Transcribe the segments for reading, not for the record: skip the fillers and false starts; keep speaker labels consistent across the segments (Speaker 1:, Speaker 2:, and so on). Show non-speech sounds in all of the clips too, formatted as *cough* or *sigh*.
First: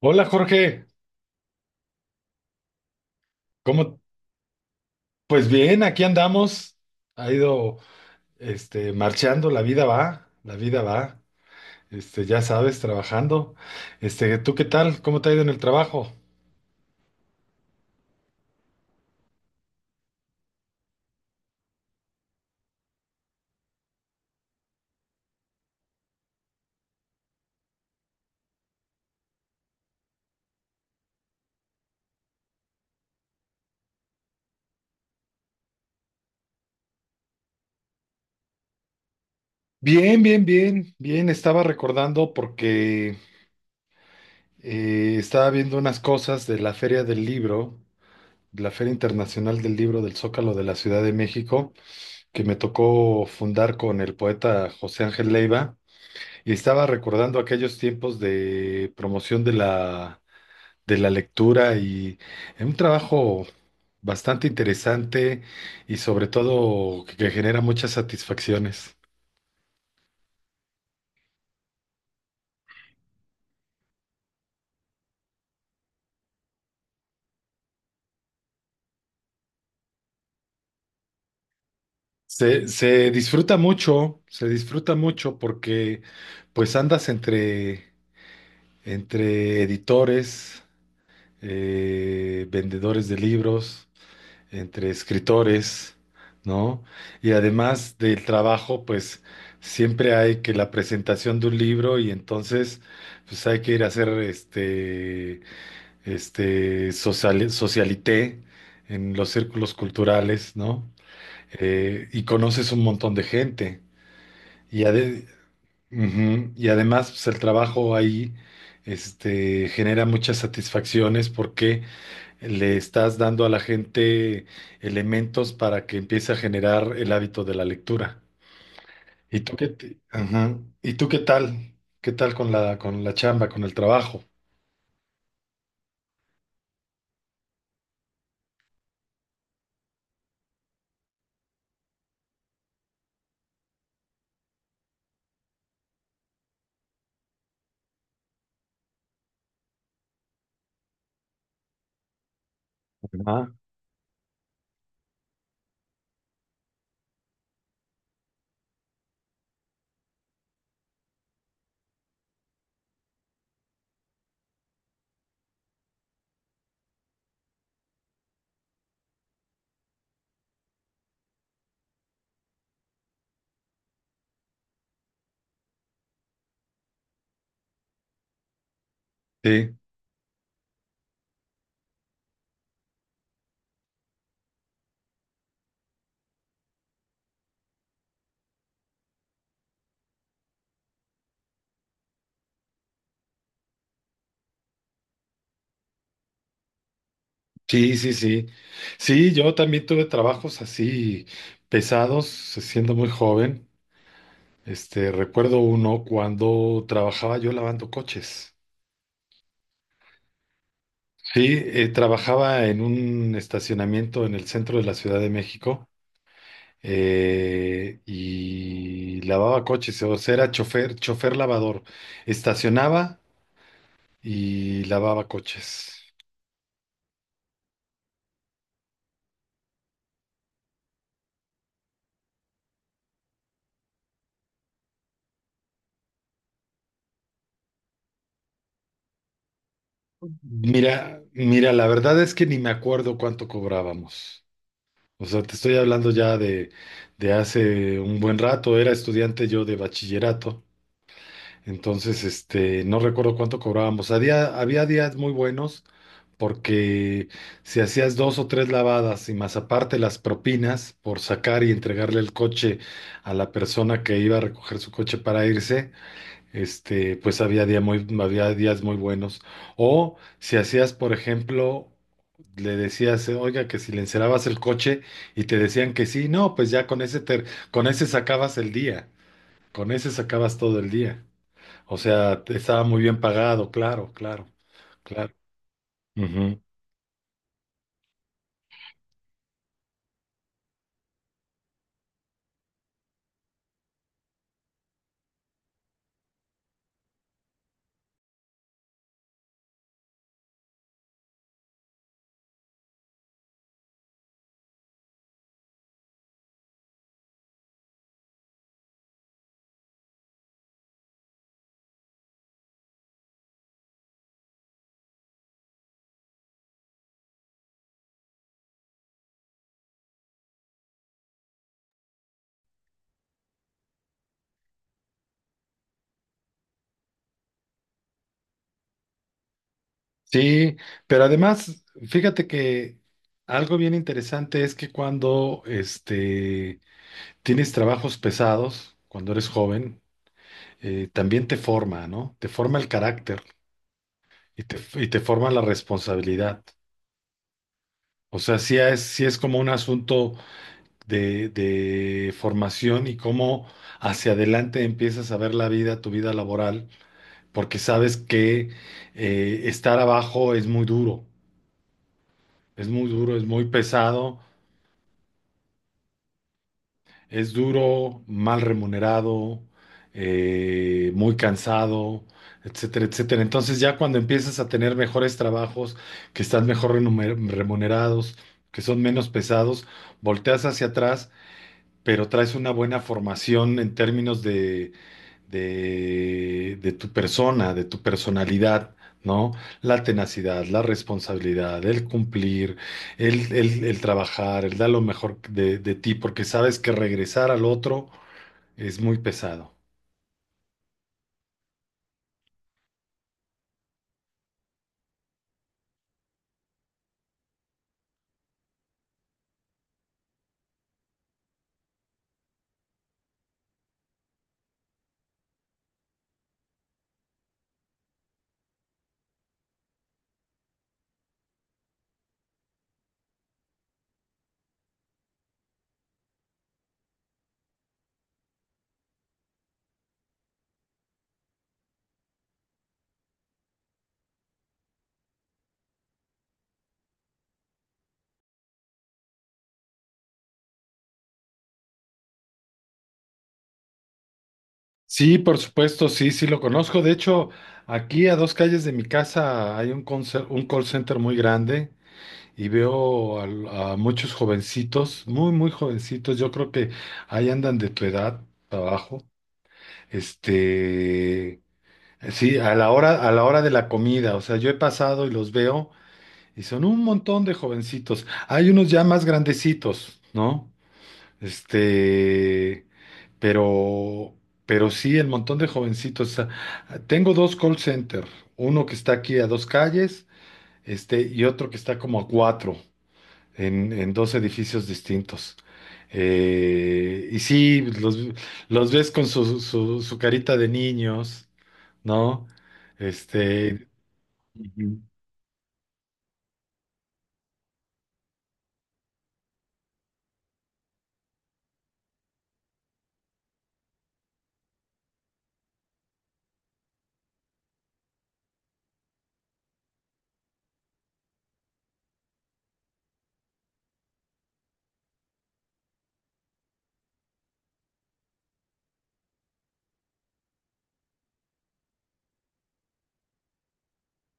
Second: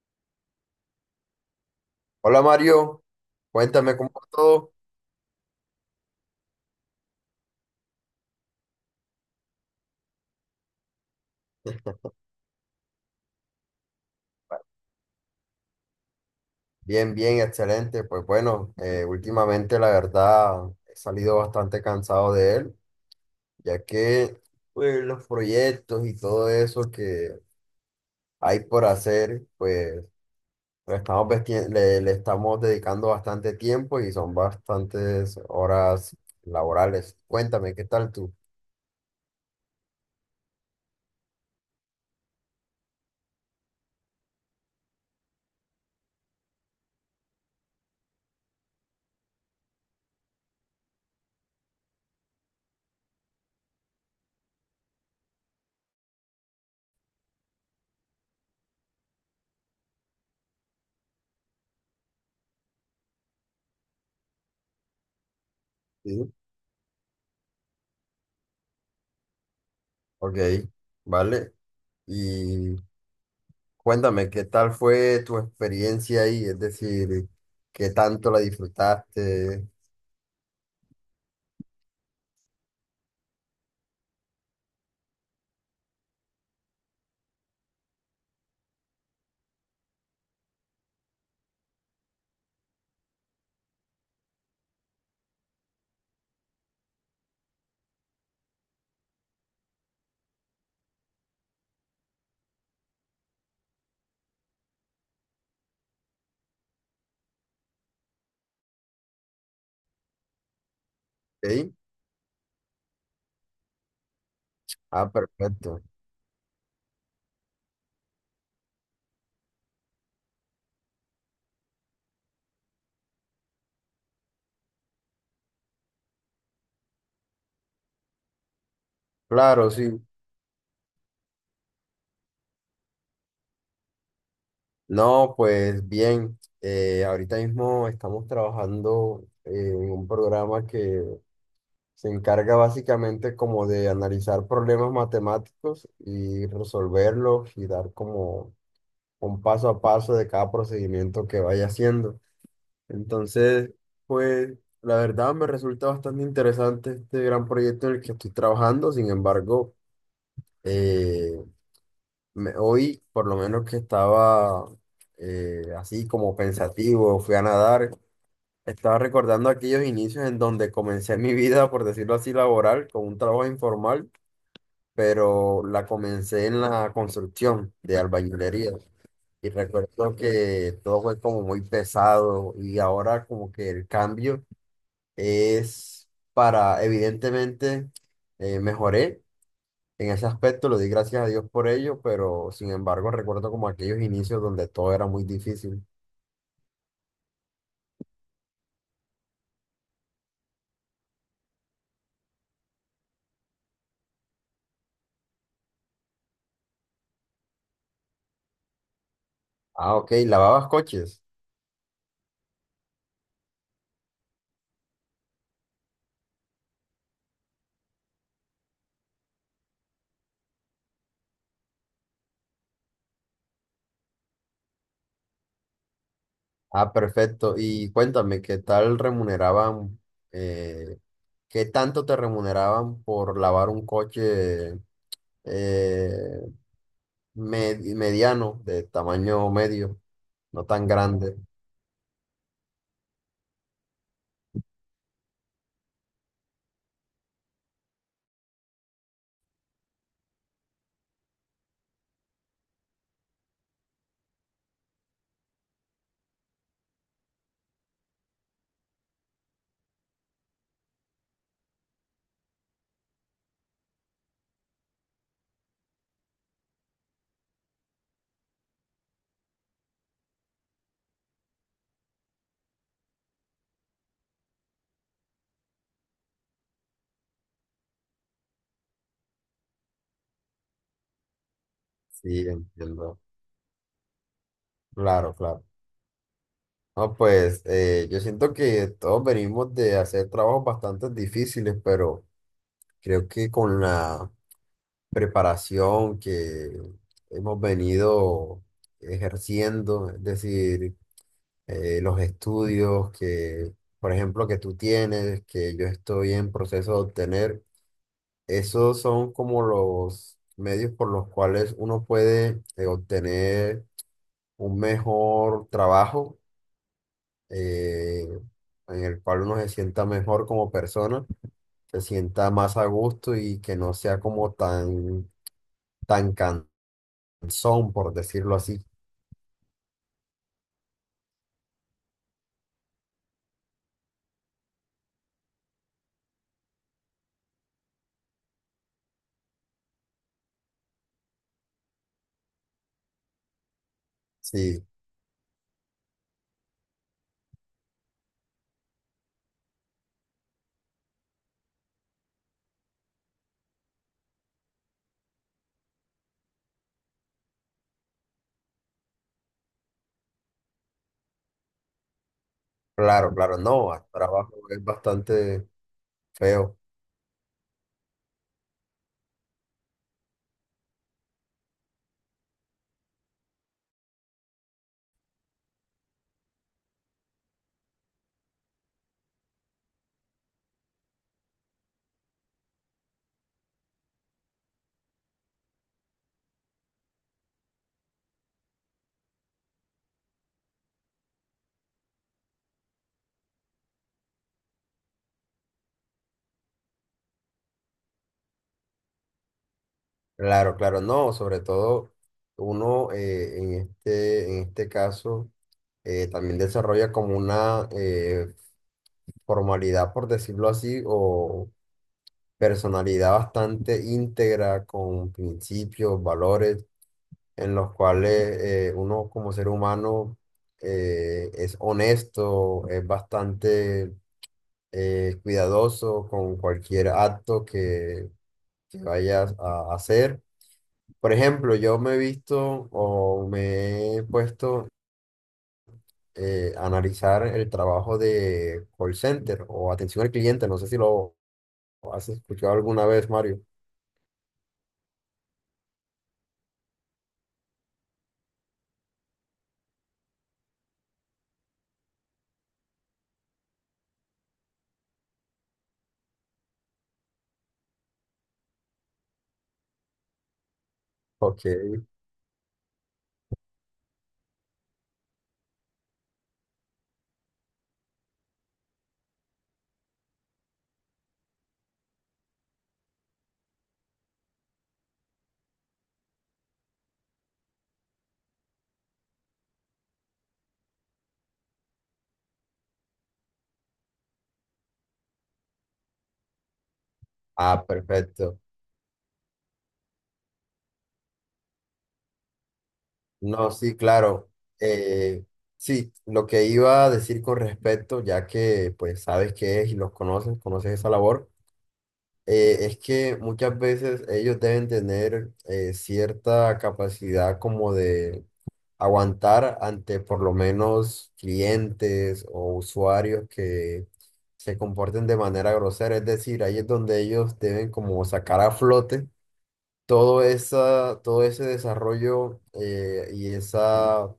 Speaker 1: Hola Jorge,
Speaker 2: Hola Mario, cuéntame
Speaker 1: ¿cómo?
Speaker 2: cómo va todo.
Speaker 1: Pues bien, aquí andamos. Ha ido, marchando, la vida va, la vida va. Ya sabes, trabajando. ¿Tú qué tal? ¿Cómo te ha ido en el trabajo?
Speaker 2: Bien, bien, excelente. Pues bueno, últimamente la verdad he salido bastante cansado de él, ya que pues, los proyectos y todo eso que hay por hacer, pues lo estamos vesti- le estamos dedicando bastante tiempo y son bastantes horas laborales. Cuéntame, ¿qué tal tú?
Speaker 1: Bien, bien, bien, bien. Estaba recordando porque estaba viendo unas cosas de la Feria del Libro, de la Feria Internacional del Libro del Zócalo de la Ciudad de México, que me tocó fundar con el poeta José Ángel Leiva. Y estaba recordando aquellos tiempos de promoción de la lectura y en un trabajo bastante interesante y sobre
Speaker 2: Sí.
Speaker 1: todo que genera muchas satisfacciones.
Speaker 2: Ok, vale. Y Cuéntame, ¿qué tal fue tu experiencia ahí? Es decir, ¿qué tanto la disfrutaste?
Speaker 1: Se disfruta mucho, se disfruta mucho porque pues andas entre editores, vendedores de libros. Entre escritores, ¿no? Y además del trabajo, pues siempre hay que la presentación de un libro y entonces pues hay que ir a hacer este socialité en los círculos culturales, ¿no?
Speaker 2: ¿Sí?
Speaker 1: Y conoces un montón de gente. Y,
Speaker 2: Ah,
Speaker 1: ade-
Speaker 2: perfecto.
Speaker 1: Ujú. Y además pues, el trabajo ahí genera muchas satisfacciones, porque le estás dando a la gente elementos para que empiece a generar el hábito de la lectura.
Speaker 2: Claro, sí.
Speaker 1: Ajá. ¿Y tú qué tal? ¿Qué tal con la chamba, con el trabajo?
Speaker 2: No, pues bien, ahorita mismo estamos trabajando en un programa que se encarga básicamente como de analizar problemas matemáticos y resolverlos y dar como un paso a paso de cada procedimiento que vaya haciendo.
Speaker 1: Ajá.
Speaker 2: Entonces, pues la verdad me resulta bastante interesante este gran proyecto en el que estoy trabajando. Sin embargo, eh, hoy, por lo menos que estaba así como pensativo, fui a nadar, estaba recordando aquellos inicios en donde comencé mi vida, por decirlo así, laboral, con un trabajo informal, pero la comencé en la construcción de albañilería. Y
Speaker 1: Sí,
Speaker 2: recuerdo que todo fue como muy pesado y ahora como que el cambio es para, evidentemente, mejoré en ese aspecto, lo di gracias a Dios por ello, pero sin embargo recuerdo como aquellos inicios donde todo era muy difícil.
Speaker 1: sí, sí, sí. Sí, yo también tuve trabajos así pesados, siendo muy joven. Recuerdo uno cuando trabajaba yo lavando coches.
Speaker 2: Ah, ok, lavabas coches.
Speaker 1: Sí, trabajaba en un estacionamiento en el centro de la Ciudad de México y lavaba coches, o sea, era chofer, chofer lavador. Estacionaba y lavaba coches.
Speaker 2: Ah, perfecto. Y cuéntame, ¿qué tal remuneraban, eh, qué tanto te remuneraban por lavar un coche eh, mediano, de tamaño medio, no tan
Speaker 1: Mira,
Speaker 2: grande?
Speaker 1: mira, la verdad es que ni me acuerdo cuánto cobrábamos. O sea, te estoy hablando ya de hace un buen rato. Era estudiante yo de bachillerato. Entonces, no recuerdo cuánto cobrábamos. Había días muy buenos porque si hacías dos o tres lavadas y más aparte las propinas por sacar y entregarle el coche a la persona que iba a recoger su coche para irse, pues había días muy buenos. O si hacías, por ejemplo, le decías, oiga, que si le encerabas el coche y te decían que sí, no, pues ya con ese sacabas el día, con ese sacabas todo el día. O sea,
Speaker 2: Sí,
Speaker 1: te estaba muy bien
Speaker 2: entiendo.
Speaker 1: pagado, claro, claro, claro.
Speaker 2: Claro, claro.
Speaker 1: Ujú.
Speaker 2: No, pues yo siento que todos venimos de hacer trabajos bastante difíciles, pero creo que con la preparación que hemos venido ejerciendo, es decir, los estudios que, por ejemplo, que tú tienes, que yo estoy en proceso de obtener, esos son como los medios por los cuales uno puede obtener un mejor trabajo eh, en el cual uno se sienta mejor como persona, se sienta más a gusto y que no sea como tan, tan cansón, por decirlo así.
Speaker 1: Sí, pero además, fíjate que algo bien interesante es que cuando tienes trabajos pesados, cuando eres joven, también te forma, ¿no? Te forma el carácter y
Speaker 2: Sí,
Speaker 1: y te forma la responsabilidad. O sea, sí es como un asunto de formación y cómo hacia adelante empiezas a ver la vida, tu vida laboral, porque sabes que estar abajo es muy duro, es muy
Speaker 2: claro,
Speaker 1: duro, es
Speaker 2: claro,
Speaker 1: muy
Speaker 2: no, el
Speaker 1: pesado.
Speaker 2: trabajo es bastante feo.
Speaker 1: Es duro, mal remunerado, muy cansado, etcétera, etcétera. Entonces ya cuando empiezas a tener mejores trabajos, que están mejor remunerados, que son menos pesados, volteas hacia atrás, pero traes una buena formación en términos de tu persona, de tu personalidad, ¿no? La tenacidad, la responsabilidad, el cumplir, el trabajar, el dar lo mejor de ti, porque sabes que regresar al otro es muy pesado.
Speaker 2: Claro, claro, no, sobre todo uno en este caso también desarrolla como una formalidad, por decirlo así, o personalidad bastante íntegra con principios, valores en los cuales uno como ser humano es honesto, es bastante cuidadoso con cualquier acto que vayas a hacer. Por ejemplo, yo me he visto o me he puesto a analizar el trabajo de call center o atención al cliente. No sé si lo has escuchado alguna vez, Mario.
Speaker 1: Sí, por supuesto, sí, sí lo conozco. De hecho, aquí a dos calles de mi casa hay un call center muy grande y muchos jovencitos, muy, muy jovencitos. Yo creo que ahí andan de tu edad para abajo, este,
Speaker 2: Ok.
Speaker 1: sí, a la hora de la comida, o sea, yo he pasado y los veo y son un montón de jovencitos. Hay unos ya más grandecitos, ¿no? Este, pero, pero sí, el montón de jovencitos. O sea, tengo dos call center, uno que está aquí a dos calles, y otro que está como a cuatro, en dos edificios distintos. Y sí,
Speaker 2: Ah, perfecto.
Speaker 1: los ves con su carita de niños, ¿no?
Speaker 2: No,
Speaker 1: Este,
Speaker 2: sí, claro.
Speaker 1: Ujú.
Speaker 2: Eh, sí, lo que iba a decir con respecto, ya que pues sabes qué es y los conoces, conoces esa labor, es que muchas veces ellos deben tener cierta capacidad como de aguantar ante por lo menos clientes o usuarios que se comporten de manera grosera. Es decir, ahí es donde ellos deben como sacar a flote todo esa, todo ese desarrollo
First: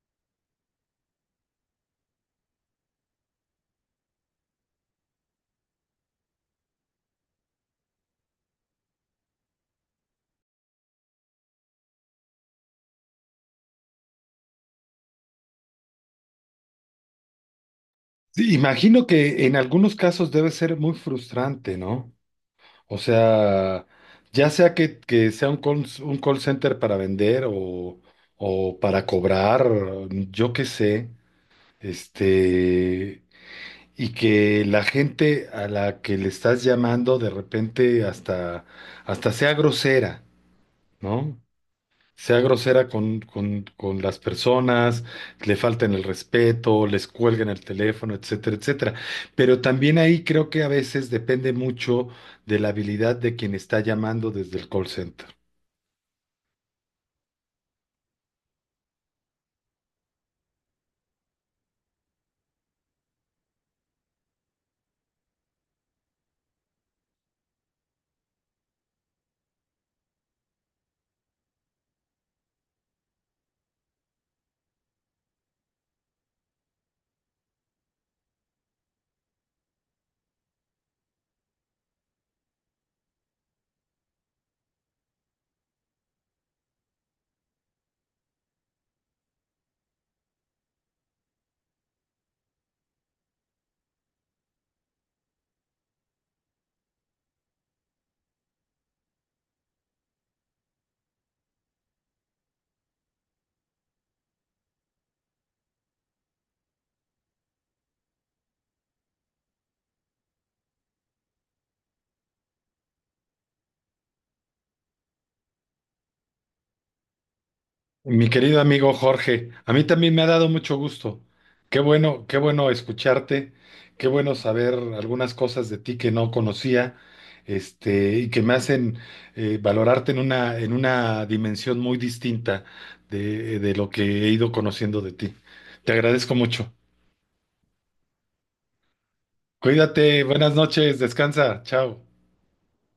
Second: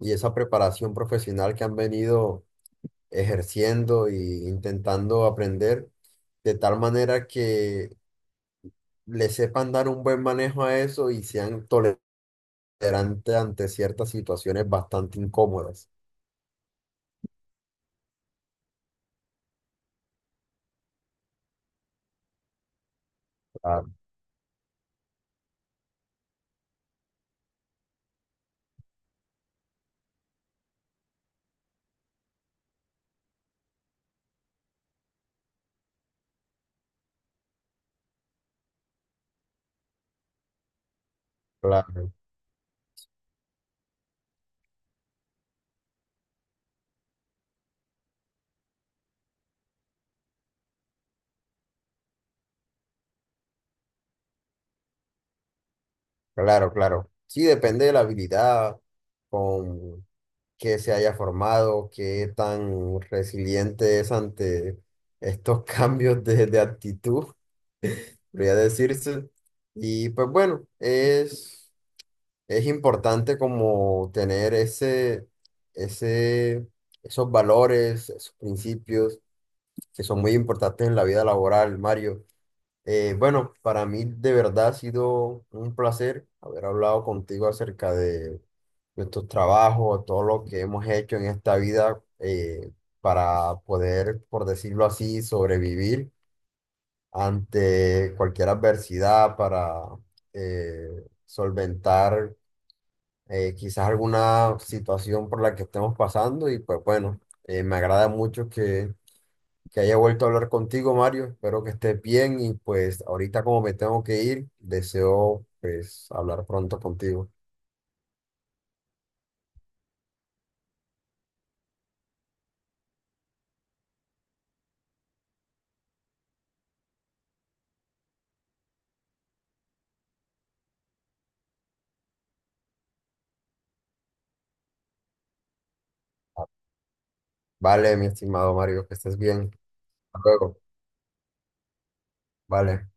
Speaker 2: y esa preparación profesional que han venido ejerciendo e intentando aprender, de tal manera que le sepan dar un buen manejo a eso y sean tolerantes ante ciertas situaciones bastante incómodas.
Speaker 1: Sí, imagino que en algunos casos debe ser muy frustrante, ¿no? O sea,
Speaker 2: Claro,
Speaker 1: ya sea que sea un call center para vender o para cobrar, yo qué sé, este, y que la gente a la que le estás llamando de repente hasta sea grosera, ¿no?
Speaker 2: claro,
Speaker 1: Sea grosera con, con las personas, le falten el respeto, les cuelguen el teléfono, etcétera, etcétera. Pero también ahí creo que a veces depende mucho de la habilidad de quien está llamando desde el call center.
Speaker 2: claro, claro. Sí, depende de la habilidad con que se haya formado, qué tan resiliente es ante estos *laughs* cambios de actitud, podría decirse. Y pues bueno, Es importante como tener ese, ese, esos valores, esos principios que son muy importantes en la vida laboral, Mario. Bueno, para mí de verdad ha sido un placer haber hablado contigo acerca de nuestros trabajos, todo lo que hemos hecho en esta vida para poder, por decirlo así, sobrevivir ante cualquier adversidad, para eh, solventar quizás alguna situación por la que estemos pasando y pues bueno, me agrada mucho que haya vuelto a hablar contigo, Mario. Espero que estés bien y pues ahorita como me tengo que ir, deseo pues hablar pronto contigo.
Speaker 1: Mi querido amigo Jorge, a mí también me ha dado mucho gusto. Qué bueno escucharte, qué bueno saber algunas cosas de ti que no conocía, y que me hacen valorarte en una dimensión muy distinta de lo que he ido conociendo de ti. Te agradezco mucho.
Speaker 2: Vale, mi estimado Mario, que estés bien.
Speaker 1: Cuídate,
Speaker 2: Hasta
Speaker 1: buenas
Speaker 2: luego.
Speaker 1: noches, descansa, chao.
Speaker 2: Vale.